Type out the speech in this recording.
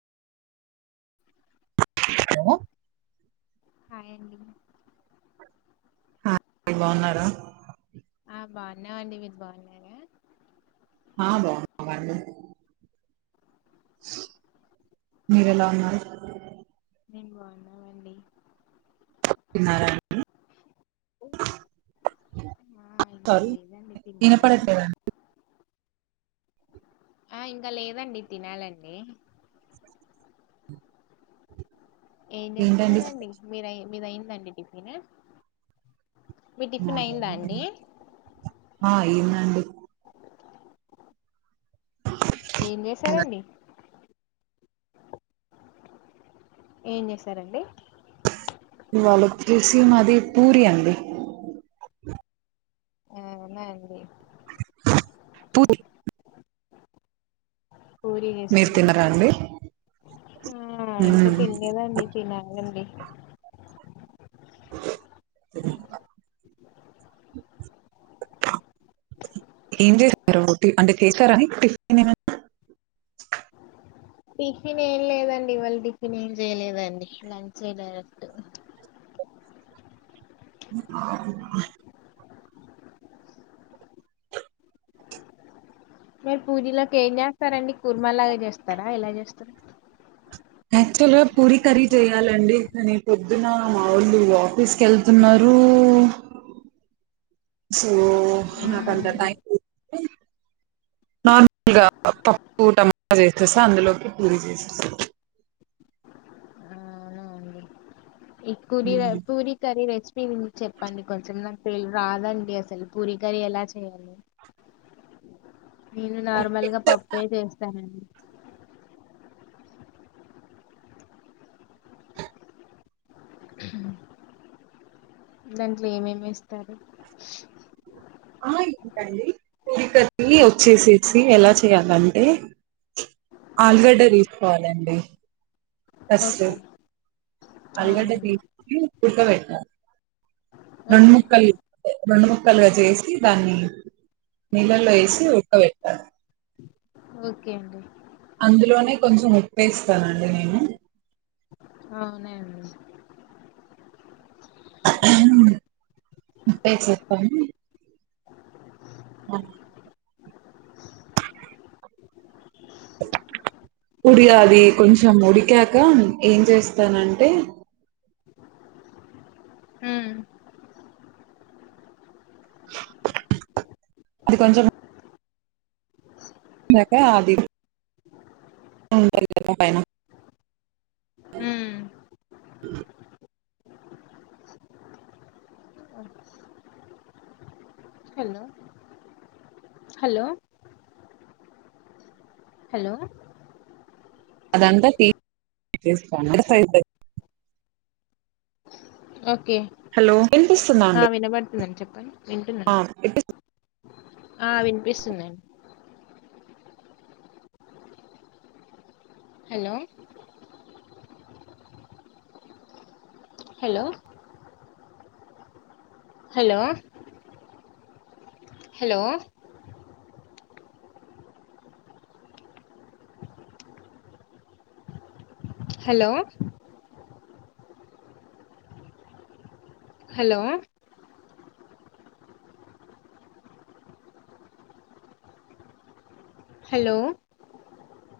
Hello hi అండి hi అండి బాగున్నారా బావున్నా మండి మీరు బాగున్నారా హా బావున్నాం అండి మీరెలా ఉన్నారు మేము బావున్నామండి తిన్నార ఆ ఇంకా తరు లేదండి తినాలండి ఇనపడట్లేదం ఆ ఇంకా లేదండి తినాలండి ఏం ఏంటండి చేస్తున్నారండి ఆ మీర మీదయిందండి టిఫిను మీ టిఫిన్ అయిందా అండి బాగున్నానండి. ఆ, ఏందండి అ ఏం చేసారండి ఏం చేశారండి ఇవాళ వచ్చేసి మాది పూరి అండి ఆ అవునా అండి పూరి [inaudible] పూరి మీరు చేసార తిన్నరా అండి ఆ ఇంకా మ్మ్ తినేలేదండి తినాలండి [inaudible] ఎంది రోటి అంటే చేసారాని టిఫిన్ గాని ఏమన్న టిఫిన్ ఏం లేదండి ఇవాళ టిఫిన్ ఏం చేయలేదండి లంచే డైరెక్ట్ [inaudible] [inaudible] మీరు పూరిలోకి ఏం చేస్తారండి కుర్మలాగా చేస్తారా ఎలా చేస్తారు యాక్చువల్గా పూరి కర్రీ చేయ్యాలండి కానీ పొద్దున మావోళ్ళు ఆఫీస్కి ఎళ్తున్నారు సో నాకంత ఉమ్ టైమ్ పప్పు టమామా చేసేసి అందులోకి పూరి చేసేసి ఇ కూర్వివే పూరి కర్రి నే మీరు చెప్పండి కొంచెం నా పె రాదండి అసలు పూరి కర్రి ఎలా చేయాలి నేను నార్మల్ గా పప్పే చేస్తానండి దాంట్లో ఏమేమి వేస్తారు ఆ ఏంటండి పూరి కర్రి వచ్చేసేసి ఎలా చేయాలండి ఆలుగడ్డ తీసుకోవాలండి ఫస్టు ఓకే అలుగడ్డ అవునండి తీసుకొని ఉడకబెట్టాలి రెండు ఓకే ముక్కల్ రెండు ముక్కలుగా చేసి దాన్ని నీళ్ళల్లో వేసి ఉక్కబెట్టాలి ఓకే అండి అందులోనే కొంచెం ఉప్పేస్తానండి నేను అవునండి ఉప్పు ఎసెస్కొని అ ఉడి ఆది కొంచెం ఉడికాక ఏం చేస్తానంటే హ్మ్ అది కొంచెం ఎక అది ఉంటది కద పైన అ ఉమ్ హలో హలో హలో అదంతా తీసుకోం ఓకే హలో వినిపిస్తుందా అ అండి వినబడుతుందండి చెప్ ఆ ఇప్ ఆ వినిపిస్తుందండి hello hello hello hello hello hello hello